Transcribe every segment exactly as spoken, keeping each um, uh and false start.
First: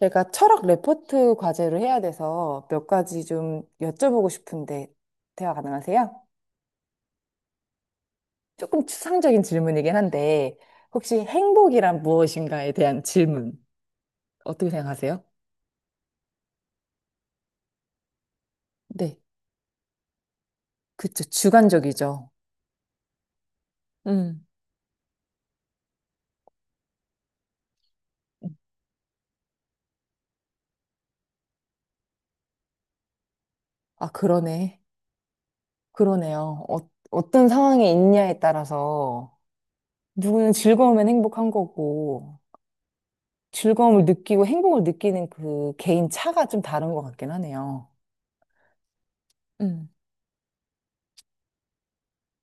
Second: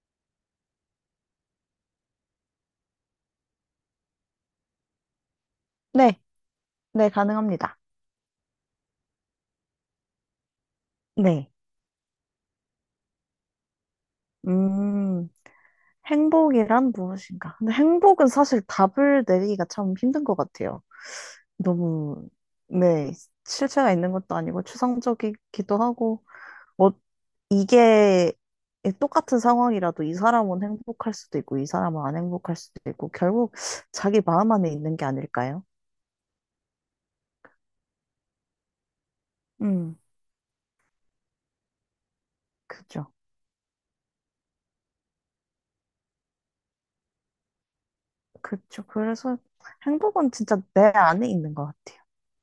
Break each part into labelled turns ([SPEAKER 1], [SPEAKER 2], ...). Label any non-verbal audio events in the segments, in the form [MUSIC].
[SPEAKER 1] 제가 철학 레포트 과제를 해야 돼서 몇 가지 좀 여쭤보고 싶은데 대화 가능하세요?
[SPEAKER 2] 네, 네, 가능합니다.
[SPEAKER 1] 조금 추상적인 질문이긴 한데 혹시
[SPEAKER 2] 네.
[SPEAKER 1] 행복이란 무엇인가에 대한 질문 어떻게 생각하세요?
[SPEAKER 2] 음, 행복이란 무엇인가? 근데 행복은 사실
[SPEAKER 1] 네,
[SPEAKER 2] 답을 내리기가 참 힘든 것 같아요.
[SPEAKER 1] 그쵸.
[SPEAKER 2] 너무,
[SPEAKER 1] 주관적이죠.
[SPEAKER 2] 네, 실체가 있는 것도
[SPEAKER 1] 음,
[SPEAKER 2] 아니고 추상적이기도 하고, 어, 이게 똑같은 상황이라도 이 사람은 행복할 수도 있고, 이 사람은 안 행복할 수도 있고, 결국
[SPEAKER 1] 아,
[SPEAKER 2] 자기 마음 안에
[SPEAKER 1] 그러네.
[SPEAKER 2] 있는 게 아닐까요?
[SPEAKER 1] 그러네요. 어, 어떤 상황에 있냐에 따라서
[SPEAKER 2] 음,
[SPEAKER 1] 누구는 즐거우면 행복한 거고
[SPEAKER 2] 그죠.
[SPEAKER 1] 즐거움을 느끼고 행복을 느끼는 그 개인 차가 좀 다른 것 같긴 하네요.
[SPEAKER 2] 그죠. 그래서
[SPEAKER 1] 음.
[SPEAKER 2] 행복은 진짜 내 안에 있는 것 같아요.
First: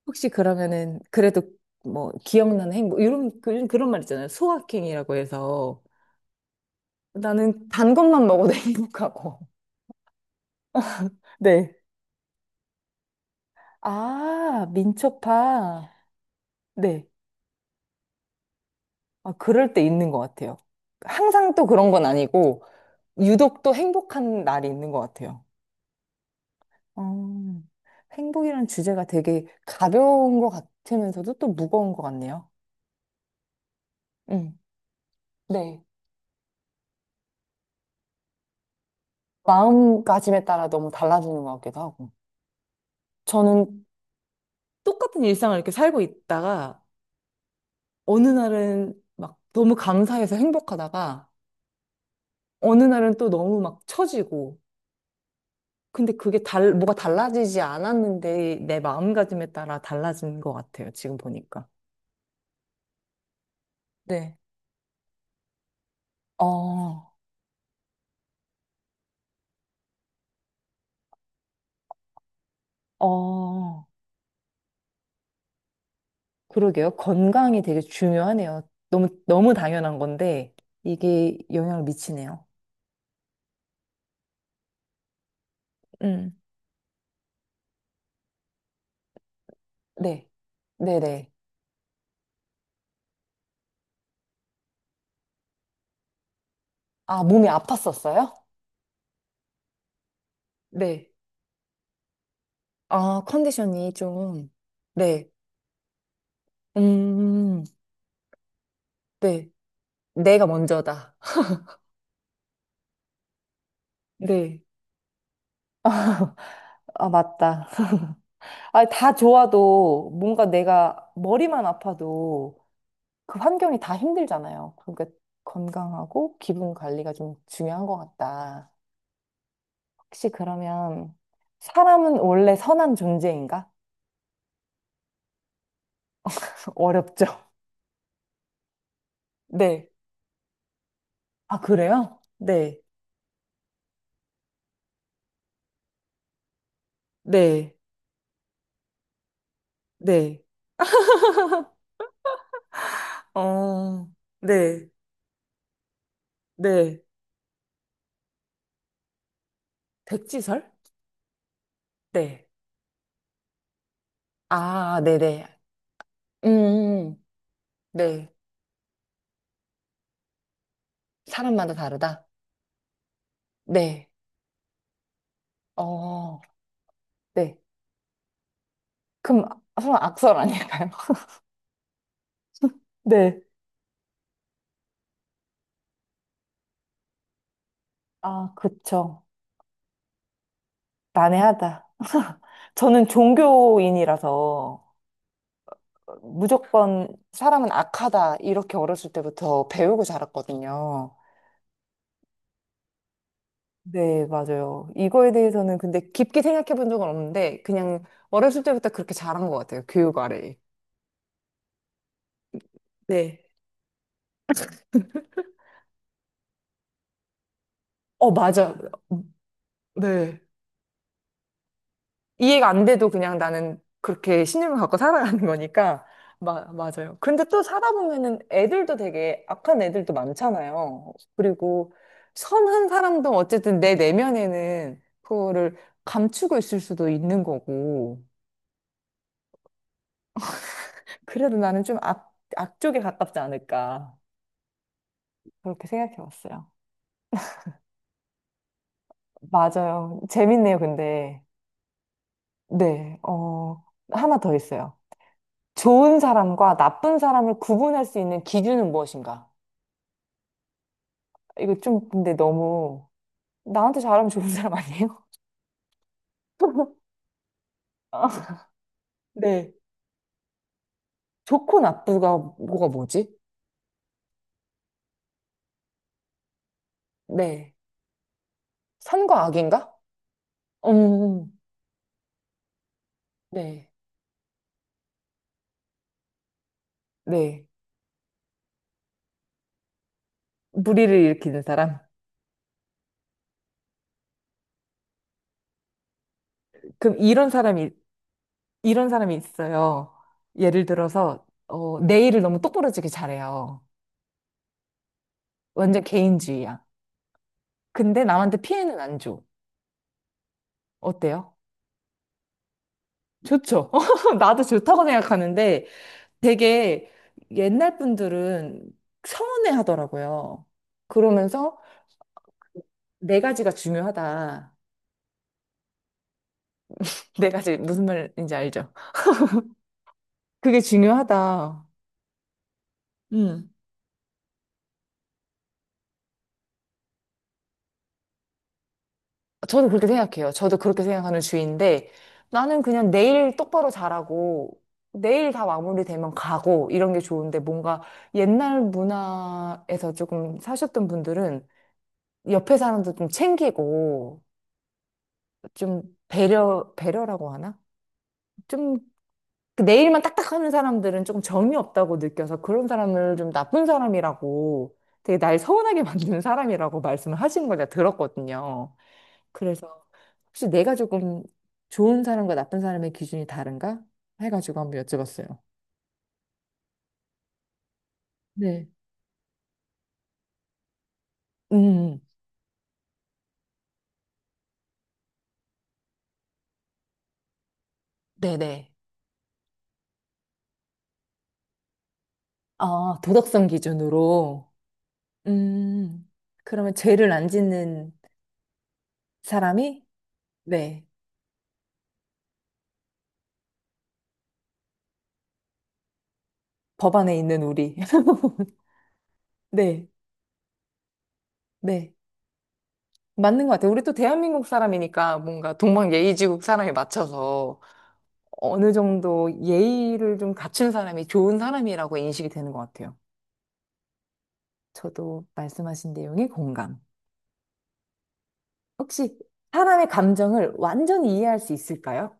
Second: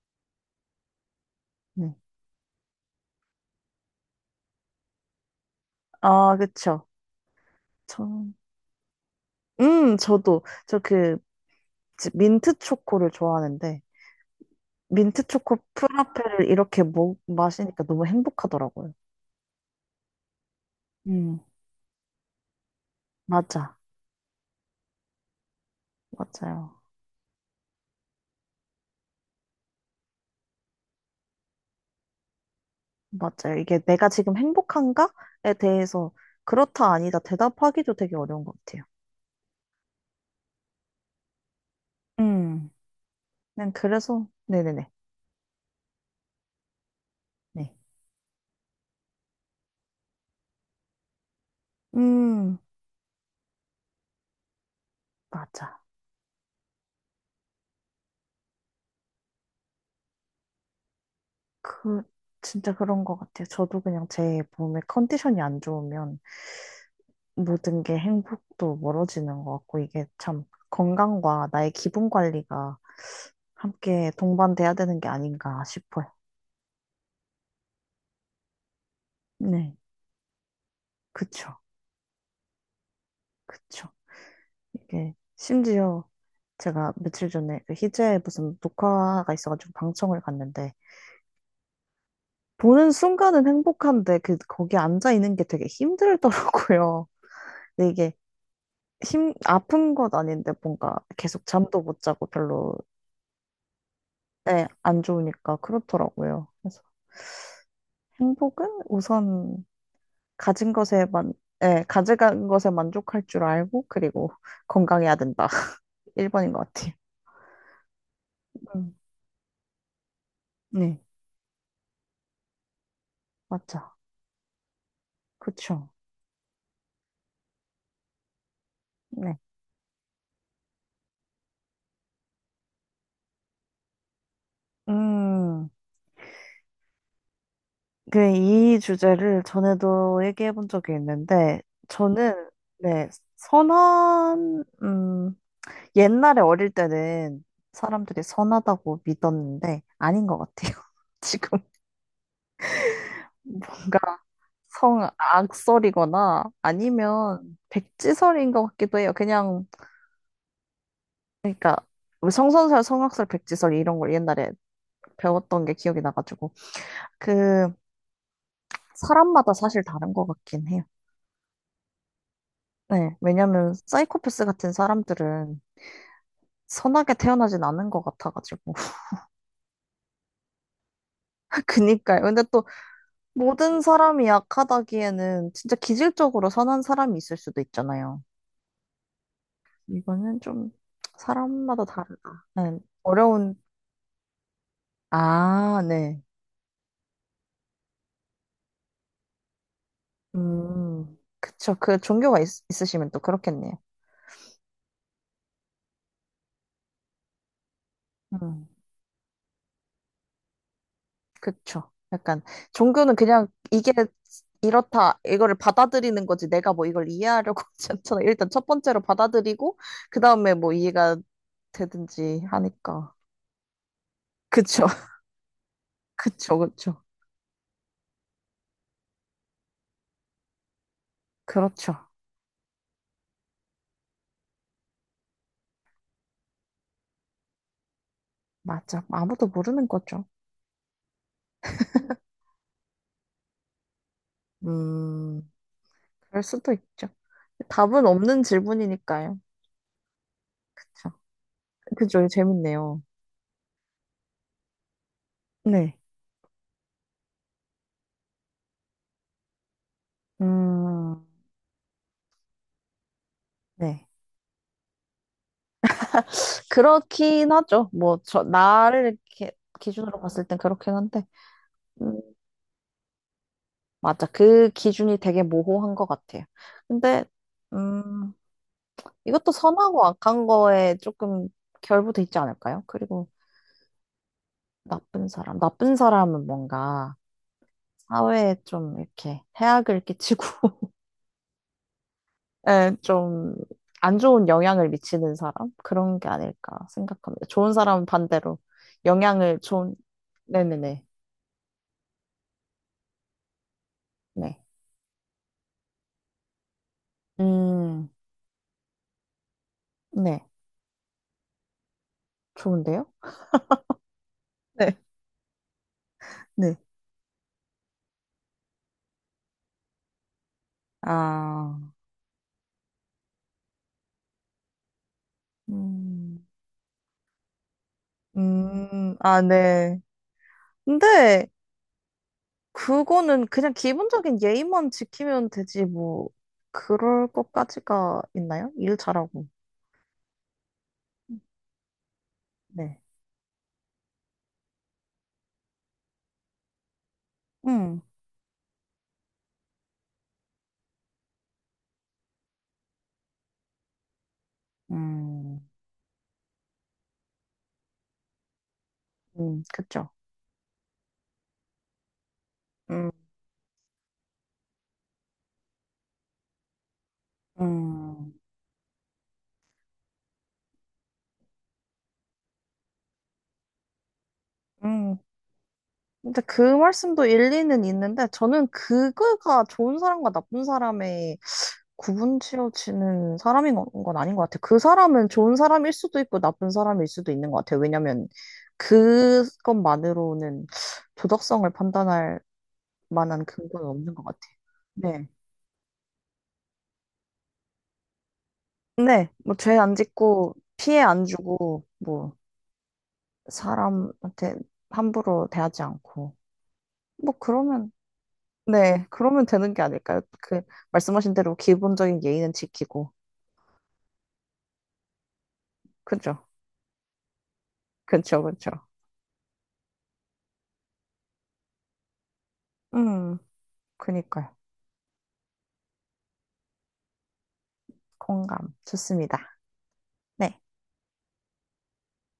[SPEAKER 1] 혹시 그러면은 그래도
[SPEAKER 2] 네.
[SPEAKER 1] 뭐 기억나는 행복 뭐 이런 그- 그런 말 있잖아요. 소확행이라고 해서
[SPEAKER 2] 아, 그쵸.
[SPEAKER 1] 나는 단
[SPEAKER 2] 저,
[SPEAKER 1] 것만 먹어도 [LAUGHS] 행복하고.
[SPEAKER 2] 음, 저도 저 그
[SPEAKER 1] 네.
[SPEAKER 2] 민트 초코를 좋아하는데
[SPEAKER 1] 아,
[SPEAKER 2] 민트 초코
[SPEAKER 1] 민초파.
[SPEAKER 2] 프라페를 이렇게
[SPEAKER 1] 네.
[SPEAKER 2] 먹, 마시니까 너무 행복하더라고요.
[SPEAKER 1] 아, 그럴 때 있는 것 같아요.
[SPEAKER 2] 음,
[SPEAKER 1] 항상 또 그런 건 아니고 유독 또
[SPEAKER 2] 맞아,
[SPEAKER 1] 행복한 날이 있는 것 같아요.
[SPEAKER 2] 맞아요,
[SPEAKER 1] 어, 행복이라는 주제가 되게 가벼운 것 같으면서도 또 무거운 것 같네요.
[SPEAKER 2] 맞아요. 이게 내가 지금
[SPEAKER 1] 음.
[SPEAKER 2] 행복한가에
[SPEAKER 1] 네.
[SPEAKER 2] 대해서 그렇다 아니다 대답하기도 되게 어려운 것 같아요.
[SPEAKER 1] 마음가짐에 따라 너무 달라지는 것 같기도 하고.
[SPEAKER 2] 음,
[SPEAKER 1] 저는
[SPEAKER 2] 그냥 그래서 네네네.
[SPEAKER 1] 똑같은 일상을 이렇게 살고 있다가
[SPEAKER 2] 네.
[SPEAKER 1] 어느 날은 막 너무 감사해서 행복하다가
[SPEAKER 2] 음,
[SPEAKER 1] 어느 날은 또 너무 막 처지고
[SPEAKER 2] 맞아.
[SPEAKER 1] 근데 그게 달, 뭐가 달라지지 않았는데 내 마음가짐에 따라 달라진 것 같아요. 지금 보니까.
[SPEAKER 2] 그 진짜 그런 것 같아요. 저도 그냥
[SPEAKER 1] 네.
[SPEAKER 2] 제 몸의 컨디션이 안 좋으면
[SPEAKER 1] 어,
[SPEAKER 2] 모든 게 행복도 멀어지는 것 같고, 이게 참 건강과 나의 기분 관리가
[SPEAKER 1] 어,
[SPEAKER 2] 함께 동반돼야 되는 게 아닌가 싶어요.
[SPEAKER 1] 그러게요. 건강이 되게 중요하네요. 너무, 너무
[SPEAKER 2] 네,
[SPEAKER 1] 당연한 건데 이게
[SPEAKER 2] 그쵸,
[SPEAKER 1] 영향을 미치네요.
[SPEAKER 2] 그쵸. 이게 심지어
[SPEAKER 1] 음.
[SPEAKER 2] 제가 며칠 전에 그 희재 무슨 녹화가 있어가지고 방청을
[SPEAKER 1] 네.
[SPEAKER 2] 갔는데,
[SPEAKER 1] 네네.
[SPEAKER 2] 보는 순간은 행복한데, 그, 거기 앉아 있는 게 되게 힘들더라고요.
[SPEAKER 1] 아, 몸이
[SPEAKER 2] 근데 이게
[SPEAKER 1] 아팠었어요?
[SPEAKER 2] 힘, 아픈 것 아닌데 뭔가
[SPEAKER 1] 네.
[SPEAKER 2] 계속 잠도 못 자고 별로,
[SPEAKER 1] 아, 컨디션이 좀.
[SPEAKER 2] 네, 안
[SPEAKER 1] 네.
[SPEAKER 2] 좋으니까 그렇더라고요.
[SPEAKER 1] 음,
[SPEAKER 2] 행복은
[SPEAKER 1] 네.
[SPEAKER 2] 우선
[SPEAKER 1] 내가
[SPEAKER 2] 가진 것에
[SPEAKER 1] 먼저다.
[SPEAKER 2] 만, 예, 가져간 것에 만족할 줄 알고, 그리고
[SPEAKER 1] 네.
[SPEAKER 2] [LAUGHS] 건강해야 된다. [LAUGHS] 일 번인 것 같아요.
[SPEAKER 1] 아, 맞다. 아,
[SPEAKER 2] 음,
[SPEAKER 1] 다 좋아도 뭔가
[SPEAKER 2] 네,
[SPEAKER 1] 내가 머리만 아파도 그 환경이
[SPEAKER 2] 맞죠.
[SPEAKER 1] 다 힘들잖아요. 그러니까
[SPEAKER 2] 그쵸.
[SPEAKER 1] 건강하고 기분 관리가 좀 중요한 것 같다.
[SPEAKER 2] 네.
[SPEAKER 1] 혹시 그러면 사람은 원래 선한 존재인가?
[SPEAKER 2] 음,
[SPEAKER 1] [LAUGHS] 어렵죠.
[SPEAKER 2] 그, 이 주제를
[SPEAKER 1] 네.
[SPEAKER 2] 전에도 얘기해 본 적이
[SPEAKER 1] 아,
[SPEAKER 2] 있는데,
[SPEAKER 1] 그래요?
[SPEAKER 2] 저는,
[SPEAKER 1] 네.
[SPEAKER 2] 네, 선한, 음, 옛날에 어릴 때는
[SPEAKER 1] 네.
[SPEAKER 2] 사람들이 선하다고 믿었는데, 아닌 것
[SPEAKER 1] 네.
[SPEAKER 2] 같아요. [LAUGHS] 지금. 뭔가
[SPEAKER 1] 어, 네.
[SPEAKER 2] 성 악설이거나
[SPEAKER 1] 네.
[SPEAKER 2] 아니면 백지설인 것 같기도 해요. 그냥
[SPEAKER 1] 백지설?
[SPEAKER 2] 그러니까 뭐
[SPEAKER 1] 네.
[SPEAKER 2] 성선설, 성악설, 백지설 이런 걸 옛날에
[SPEAKER 1] 아, 네네.
[SPEAKER 2] 배웠던 게 기억이 나가지고
[SPEAKER 1] 음,
[SPEAKER 2] 그
[SPEAKER 1] 네.
[SPEAKER 2] 사람마다 사실 다른 것 같긴 해요.
[SPEAKER 1] 사람마다 다르다?
[SPEAKER 2] 네, 왜냐면
[SPEAKER 1] 네.
[SPEAKER 2] 사이코패스 같은 사람들은
[SPEAKER 1] 어,
[SPEAKER 2] 선하게
[SPEAKER 1] 네.
[SPEAKER 2] 태어나진 않은 것 같아가지고 [LAUGHS]
[SPEAKER 1] 그럼 아- 설마 악설 아닐까요? [LAUGHS]
[SPEAKER 2] 그니까요. 근데 또
[SPEAKER 1] 네.
[SPEAKER 2] 모든 사람이 약하다기에는 진짜 기질적으로 선한 사람이 있을 수도 있잖아요.
[SPEAKER 1] 아, 그쵸.
[SPEAKER 2] 이거는 좀 사람마다
[SPEAKER 1] 난해하다.
[SPEAKER 2] 다르다. 네,
[SPEAKER 1] 저는
[SPEAKER 2] 어려운
[SPEAKER 1] 종교인이라서
[SPEAKER 2] 아, 네.
[SPEAKER 1] 무조건 사람은 악하다 이렇게 어렸을 때부터 배우고 자랐거든요.
[SPEAKER 2] 음, 그쵸. 그 종교가 있, 있으시면 또 그렇겠네요.
[SPEAKER 1] 네, 맞아요. 이거에 대해서는 근데 깊게 생각해 본 적은 없는데 그냥 어렸을
[SPEAKER 2] 음,
[SPEAKER 1] 때부터 그렇게 자란 것 같아요. 교육 아래.
[SPEAKER 2] 그쵸. 약간 종교는
[SPEAKER 1] 네.
[SPEAKER 2] 그냥 이게 이렇다, 이거를 받아들이는 거지. 내가 뭐 이걸 이해하려고 [LAUGHS] 하지 않잖아.
[SPEAKER 1] 어,
[SPEAKER 2] 일단 첫
[SPEAKER 1] 맞아.
[SPEAKER 2] 번째로
[SPEAKER 1] 음,
[SPEAKER 2] 받아들이고, 그
[SPEAKER 1] 네.
[SPEAKER 2] 다음에 뭐 이해가 되든지
[SPEAKER 1] 이해가 안 돼도
[SPEAKER 2] 하니까.
[SPEAKER 1] 그냥 나는 그렇게 신념을
[SPEAKER 2] 그쵸.
[SPEAKER 1] 갖고
[SPEAKER 2] [LAUGHS]
[SPEAKER 1] 살아가는 거니까.
[SPEAKER 2] 그쵸.
[SPEAKER 1] 마,
[SPEAKER 2] 그쵸.
[SPEAKER 1] 맞아요. 근데 또 살아보면은 애들도 되게 악한 애들도 많잖아요. 그리고
[SPEAKER 2] 그렇죠.
[SPEAKER 1] 선한 사람도 어쨌든 내 내면에는 그거를 감추고 있을 수도 있는 거고.
[SPEAKER 2] 맞아. 아무도 모르는 거죠.
[SPEAKER 1] 그래도 나는 좀 악, 악 쪽에 가깝지 않을까.
[SPEAKER 2] 음.
[SPEAKER 1] 그렇게 생각해
[SPEAKER 2] 그럴
[SPEAKER 1] 봤어요.
[SPEAKER 2] 수도 있죠. 답은 없는 질문이니까요.
[SPEAKER 1] 맞아요. 재밌네요,
[SPEAKER 2] 그쵸.
[SPEAKER 1] 근데.
[SPEAKER 2] 그죠. 재밌네요.
[SPEAKER 1] 네, 어, 하나 더 있어요.
[SPEAKER 2] 네.
[SPEAKER 1] 좋은 사람과 나쁜 사람을 구분할 수 있는 기준은 무엇인가?
[SPEAKER 2] 음,
[SPEAKER 1] 이거 좀 근데 너무 나한테
[SPEAKER 2] 네.
[SPEAKER 1] 잘하면 좋은 사람 아니에요? [LAUGHS]
[SPEAKER 2] 그렇긴 하죠. 뭐,
[SPEAKER 1] 아,
[SPEAKER 2] 저, 나를 이렇게
[SPEAKER 1] 네.
[SPEAKER 2] 기준으로 봤을 땐 그렇긴 한데,
[SPEAKER 1] 좋고
[SPEAKER 2] 음,
[SPEAKER 1] 나쁘가 뭐가 뭐지?
[SPEAKER 2] 맞아. 그 기준이 되게 모호한 것 같아요. 근데,
[SPEAKER 1] 네.
[SPEAKER 2] 음,
[SPEAKER 1] 선과
[SPEAKER 2] 이것도
[SPEAKER 1] 악인가?
[SPEAKER 2] 선하고 악한 거에 조금
[SPEAKER 1] 음,
[SPEAKER 2] 결부돼 있지 않을까요? 그리고
[SPEAKER 1] 네.
[SPEAKER 2] 나쁜 사람. 나쁜 사람은 뭔가
[SPEAKER 1] 네.
[SPEAKER 2] 사회에 좀 이렇게 해악을 끼치고, [LAUGHS]
[SPEAKER 1] 무리를 일으키는 사람.
[SPEAKER 2] 예, 좀, 안 좋은 영향을 미치는 사람? 그런 게 아닐까
[SPEAKER 1] 그럼
[SPEAKER 2] 생각합니다.
[SPEAKER 1] 이런
[SPEAKER 2] 좋은
[SPEAKER 1] 사람이,
[SPEAKER 2] 사람은 반대로
[SPEAKER 1] 이런 사람이
[SPEAKER 2] 영향을 좋은,
[SPEAKER 1] 있어요. 예를
[SPEAKER 2] 네네네.
[SPEAKER 1] 들어서, 어, 내 일을 너무 똑부러지게 잘해요.
[SPEAKER 2] 네.
[SPEAKER 1] 완전 개인주의야.
[SPEAKER 2] 음.
[SPEAKER 1] 근데 남한테 피해는 안 줘.
[SPEAKER 2] 네.
[SPEAKER 1] 어때요?
[SPEAKER 2] 좋은데요?
[SPEAKER 1] 좋죠. [LAUGHS] 나도
[SPEAKER 2] 네,
[SPEAKER 1] 좋다고 생각하는데,
[SPEAKER 2] 네.
[SPEAKER 1] 되게 옛날 분들은 서운해 하더라고요. 그러면서
[SPEAKER 2] 아,
[SPEAKER 1] 네 가지가 중요하다.
[SPEAKER 2] 음,
[SPEAKER 1] 네 가지 무슨 말인지 알죠?
[SPEAKER 2] 음, 아, 네.
[SPEAKER 1] 그게
[SPEAKER 2] 근데
[SPEAKER 1] 중요하다.
[SPEAKER 2] 그거는
[SPEAKER 1] 음.
[SPEAKER 2] 그냥 기본적인 예의만 지키면 되지, 뭐, 그럴 것까지가 있나요? 일 잘하고.
[SPEAKER 1] 저도 그렇게 생각해요. 저도 그렇게 생각하는 주의인데 나는
[SPEAKER 2] 네.
[SPEAKER 1] 그냥 내일 똑바로 잘하고 내일 다 마무리되면 가고 이런 게 좋은데 뭔가
[SPEAKER 2] 음,
[SPEAKER 1] 옛날 문화에서 조금 사셨던 분들은 옆에 사람도 좀 챙기고
[SPEAKER 2] 음,
[SPEAKER 1] 좀 배려 배려라고 하나? 좀
[SPEAKER 2] 음,
[SPEAKER 1] 그
[SPEAKER 2] 그쵸.
[SPEAKER 1] 네일만 딱딱하는 사람들은 조금 정이 없다고 느껴서 그런
[SPEAKER 2] 음,
[SPEAKER 1] 사람을 좀 나쁜 사람이라고 되게 날 서운하게 [LAUGHS] 만드는 사람이라고 말씀을 하시는 걸 제가
[SPEAKER 2] 음.
[SPEAKER 1] 들었거든요. 그래서 혹시 내가 조금 좋은 사람과 나쁜 사람의 기준이 다른가? 해가지고 한번
[SPEAKER 2] 음.
[SPEAKER 1] 여쭤봤어요.
[SPEAKER 2] 근데 그 말씀도 일리는 있는데, 저는
[SPEAKER 1] 네.
[SPEAKER 2] 그거가 좋은 사람과 나쁜 사람의
[SPEAKER 1] 음,
[SPEAKER 2] 구분 지어지는 사람인 건, 건 아닌 것 같아. 그 사람은 좋은 사람일 수도 있고 나쁜 사람일 수도 있는 것 같아. 왜냐면
[SPEAKER 1] 네네.
[SPEAKER 2] 그것만으로는 도덕성을 판단할
[SPEAKER 1] 아,
[SPEAKER 2] 만한
[SPEAKER 1] 도덕성
[SPEAKER 2] 근거는 없는 것 같아.
[SPEAKER 1] 기준으로.
[SPEAKER 2] 네.
[SPEAKER 1] 음, 그러면 죄를 안 짓는
[SPEAKER 2] 네, 뭐 죄 안
[SPEAKER 1] 사람이?
[SPEAKER 2] 짓고 피해
[SPEAKER 1] 네.
[SPEAKER 2] 안 주고 뭐 사람한테 함부로 대하지 않고
[SPEAKER 1] 법
[SPEAKER 2] 뭐
[SPEAKER 1] 안에 있는
[SPEAKER 2] 그러면
[SPEAKER 1] 우리. [LAUGHS]
[SPEAKER 2] 네, 그러면 되는 게
[SPEAKER 1] 네,
[SPEAKER 2] 아닐까요? 그 말씀하신 대로
[SPEAKER 1] 네.
[SPEAKER 2] 기본적인 예의는 지키고
[SPEAKER 1] 맞는 것 같아요. 우리 또 대한민국 사람이니까 뭔가 동방
[SPEAKER 2] 그죠?
[SPEAKER 1] 예의지국 사람에 맞춰서
[SPEAKER 2] 그죠, 그죠.
[SPEAKER 1] 어느 정도 예의를 좀 갖춘 사람이 좋은 사람이라고 인식이 되는 것 같아요.
[SPEAKER 2] 음, 그니까요.
[SPEAKER 1] 저도 말씀하신 내용이 공감.
[SPEAKER 2] 공감.
[SPEAKER 1] 혹시
[SPEAKER 2] 좋습니다.
[SPEAKER 1] 사람의
[SPEAKER 2] 네.
[SPEAKER 1] 감정을 완전히 이해할 수 있을까요?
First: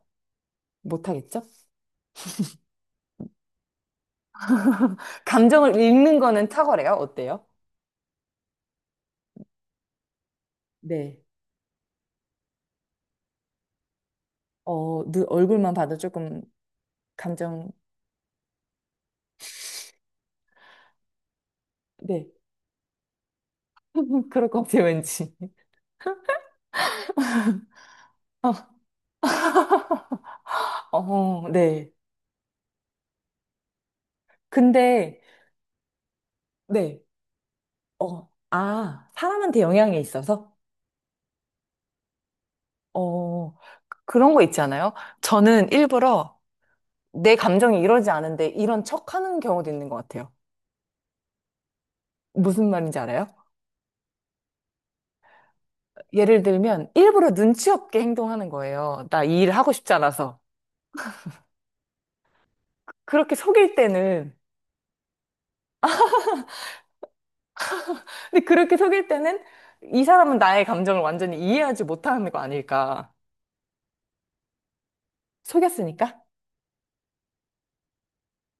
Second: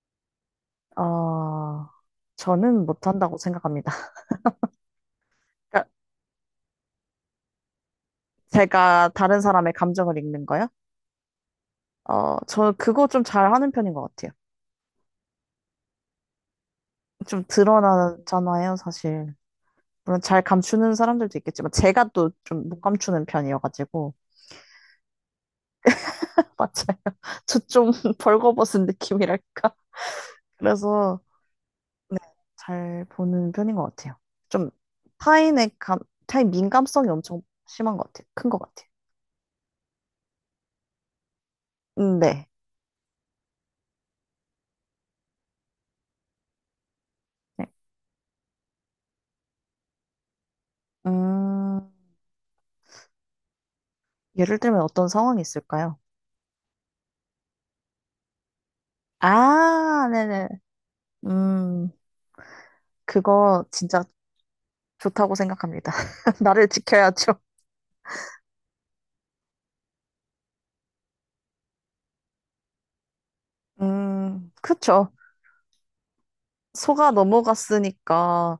[SPEAKER 1] 못하겠죠?
[SPEAKER 2] 어, 저는 못한다고 생각합니다. [LAUGHS]
[SPEAKER 1] 감정을
[SPEAKER 2] 그러니까
[SPEAKER 1] 읽는 거는 탁월해요. 어때요?
[SPEAKER 2] 제가 다른 사람의 감정을 읽는 거요?
[SPEAKER 1] 네.
[SPEAKER 2] 어, 저 그거 좀 잘하는 편인 것 같아요.
[SPEAKER 1] 어, 눈, 얼굴만 봐도 조금
[SPEAKER 2] 좀
[SPEAKER 1] 감정,
[SPEAKER 2] 드러나잖아요, 사실. 물론 잘 감추는 사람들도 있겠지만 제가
[SPEAKER 1] 네.
[SPEAKER 2] 또 좀 못 감추는 편이어가지고
[SPEAKER 1] [LAUGHS] 그럴 것 같아요, 왠지.
[SPEAKER 2] [LAUGHS] 맞아요. 저 좀 [LAUGHS]
[SPEAKER 1] [LAUGHS]
[SPEAKER 2] 벌거벗은 느낌이랄까. 그래서
[SPEAKER 1] 어, 네.
[SPEAKER 2] 네, 잘 보는 편인 것 같아요. 좀
[SPEAKER 1] 근데,
[SPEAKER 2] 타인의 감, 타인
[SPEAKER 1] 네.
[SPEAKER 2] 민감성이 엄청 심한 것 같아요.
[SPEAKER 1] 어,
[SPEAKER 2] 큰 것 같아요.
[SPEAKER 1] 아, 사람한테 영향이 있어서?
[SPEAKER 2] 음, 네.
[SPEAKER 1] 어, 그런 거 있지 않아요? 저는 일부러 내
[SPEAKER 2] 네.
[SPEAKER 1] 감정이 이러지 않은데 이런 척 하는 경우도 있는 것 같아요.
[SPEAKER 2] 음.
[SPEAKER 1] 무슨 말인지 알아요?
[SPEAKER 2] 예를 들면 어떤 상황이 있을까요?
[SPEAKER 1] 예를 들면 일부러 눈치 없게 행동하는 거예요. 나 이 일을 하고 싶지
[SPEAKER 2] 아,
[SPEAKER 1] 않아서.
[SPEAKER 2] 네네. 음,
[SPEAKER 1] 그렇게
[SPEAKER 2] 그거
[SPEAKER 1] 속일
[SPEAKER 2] 진짜
[SPEAKER 1] 때는,
[SPEAKER 2] 좋다고 생각합니다. [LAUGHS] 나를 지켜야죠.
[SPEAKER 1] 근데 그렇게 속일 때는 이 사람은 나의 감정을 완전히 이해하지 못하는 거 아닐까.
[SPEAKER 2] 음, 그쵸.
[SPEAKER 1] 속였으니까?
[SPEAKER 2] 속아 넘어갔으니까,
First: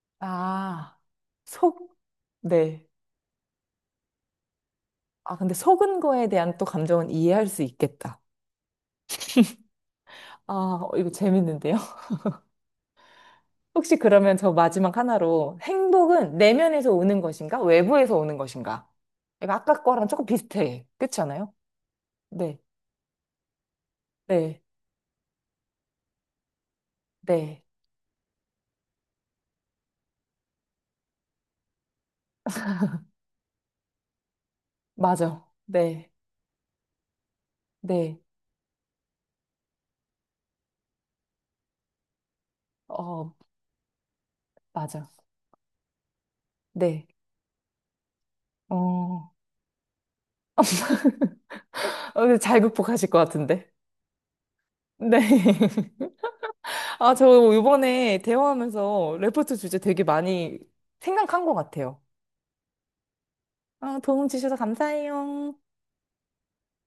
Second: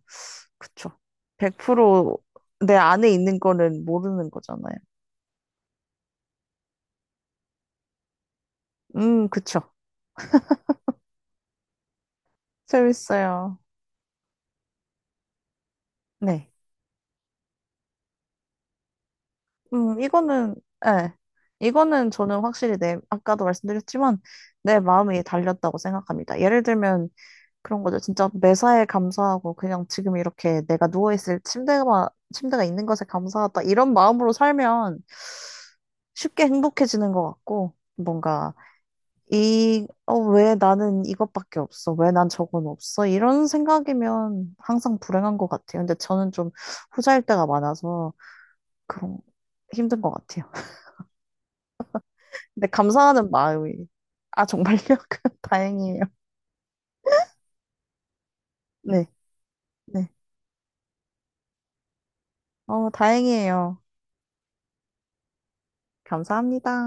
[SPEAKER 2] 그쵸.
[SPEAKER 1] 아, 속,
[SPEAKER 2] 백 퍼센트 내
[SPEAKER 1] 네.
[SPEAKER 2] 안에 있는 거는 모르는 거잖아요.
[SPEAKER 1] 아, 근데 속은 거에 대한 또 감정은 이해할 수 있겠다.
[SPEAKER 2] 음, 그쵸.
[SPEAKER 1] 아, 어, 이거 재밌는데요? [LAUGHS]
[SPEAKER 2] 재밌어요.
[SPEAKER 1] 혹시 그러면 저 마지막 하나로 행복은
[SPEAKER 2] 네.
[SPEAKER 1] 내면에서 오는 것인가? 외부에서 오는 것인가? 이거 아까
[SPEAKER 2] 음,
[SPEAKER 1] 거랑 조금
[SPEAKER 2] 이거는,
[SPEAKER 1] 비슷해.
[SPEAKER 2] 예.
[SPEAKER 1] 그렇지 않아요?
[SPEAKER 2] 이거는 저는
[SPEAKER 1] 네,
[SPEAKER 2] 확실히 내, 아까도 말씀드렸지만,
[SPEAKER 1] 네,
[SPEAKER 2] 내 마음이 달렸다고 생각합니다. 예를 들면,
[SPEAKER 1] 네.
[SPEAKER 2] 그런 거죠. 진짜 매사에 감사하고 그냥 지금 이렇게 내가 누워있을 침대가, 침대가 있는 것에 감사하다. 이런 마음으로 살면
[SPEAKER 1] 맞아. 네,
[SPEAKER 2] 쉽게 행복해지는 것 같고,
[SPEAKER 1] 네.
[SPEAKER 2] 뭔가, 이, 어, 왜 나는 이것밖에 없어? 왜 난 저건 없어?
[SPEAKER 1] 어,
[SPEAKER 2] 이런 생각이면 항상
[SPEAKER 1] 맞아.
[SPEAKER 2] 불행한 것 같아요. 근데 저는 좀
[SPEAKER 1] 네.
[SPEAKER 2] 후자일 때가 많아서
[SPEAKER 1] 어,
[SPEAKER 2] 그런,
[SPEAKER 1] 어,
[SPEAKER 2] 힘든 것 같아요.
[SPEAKER 1] 근데 잘
[SPEAKER 2] 근데
[SPEAKER 1] 극복하실 것
[SPEAKER 2] 감사하는
[SPEAKER 1] 같은데.
[SPEAKER 2] 마음이, 아, 정말요?
[SPEAKER 1] 네.
[SPEAKER 2] [LAUGHS] 다행이에요.
[SPEAKER 1] [LAUGHS] 아, 저 이번에
[SPEAKER 2] 네,
[SPEAKER 1] 대화하면서 레포트 주제 되게
[SPEAKER 2] 네.
[SPEAKER 1] 많이 생각한 것 같아요.
[SPEAKER 2] 어, 다행이에요.
[SPEAKER 1] 아, 도움 주셔서 감사해요.
[SPEAKER 2] 감사합니다.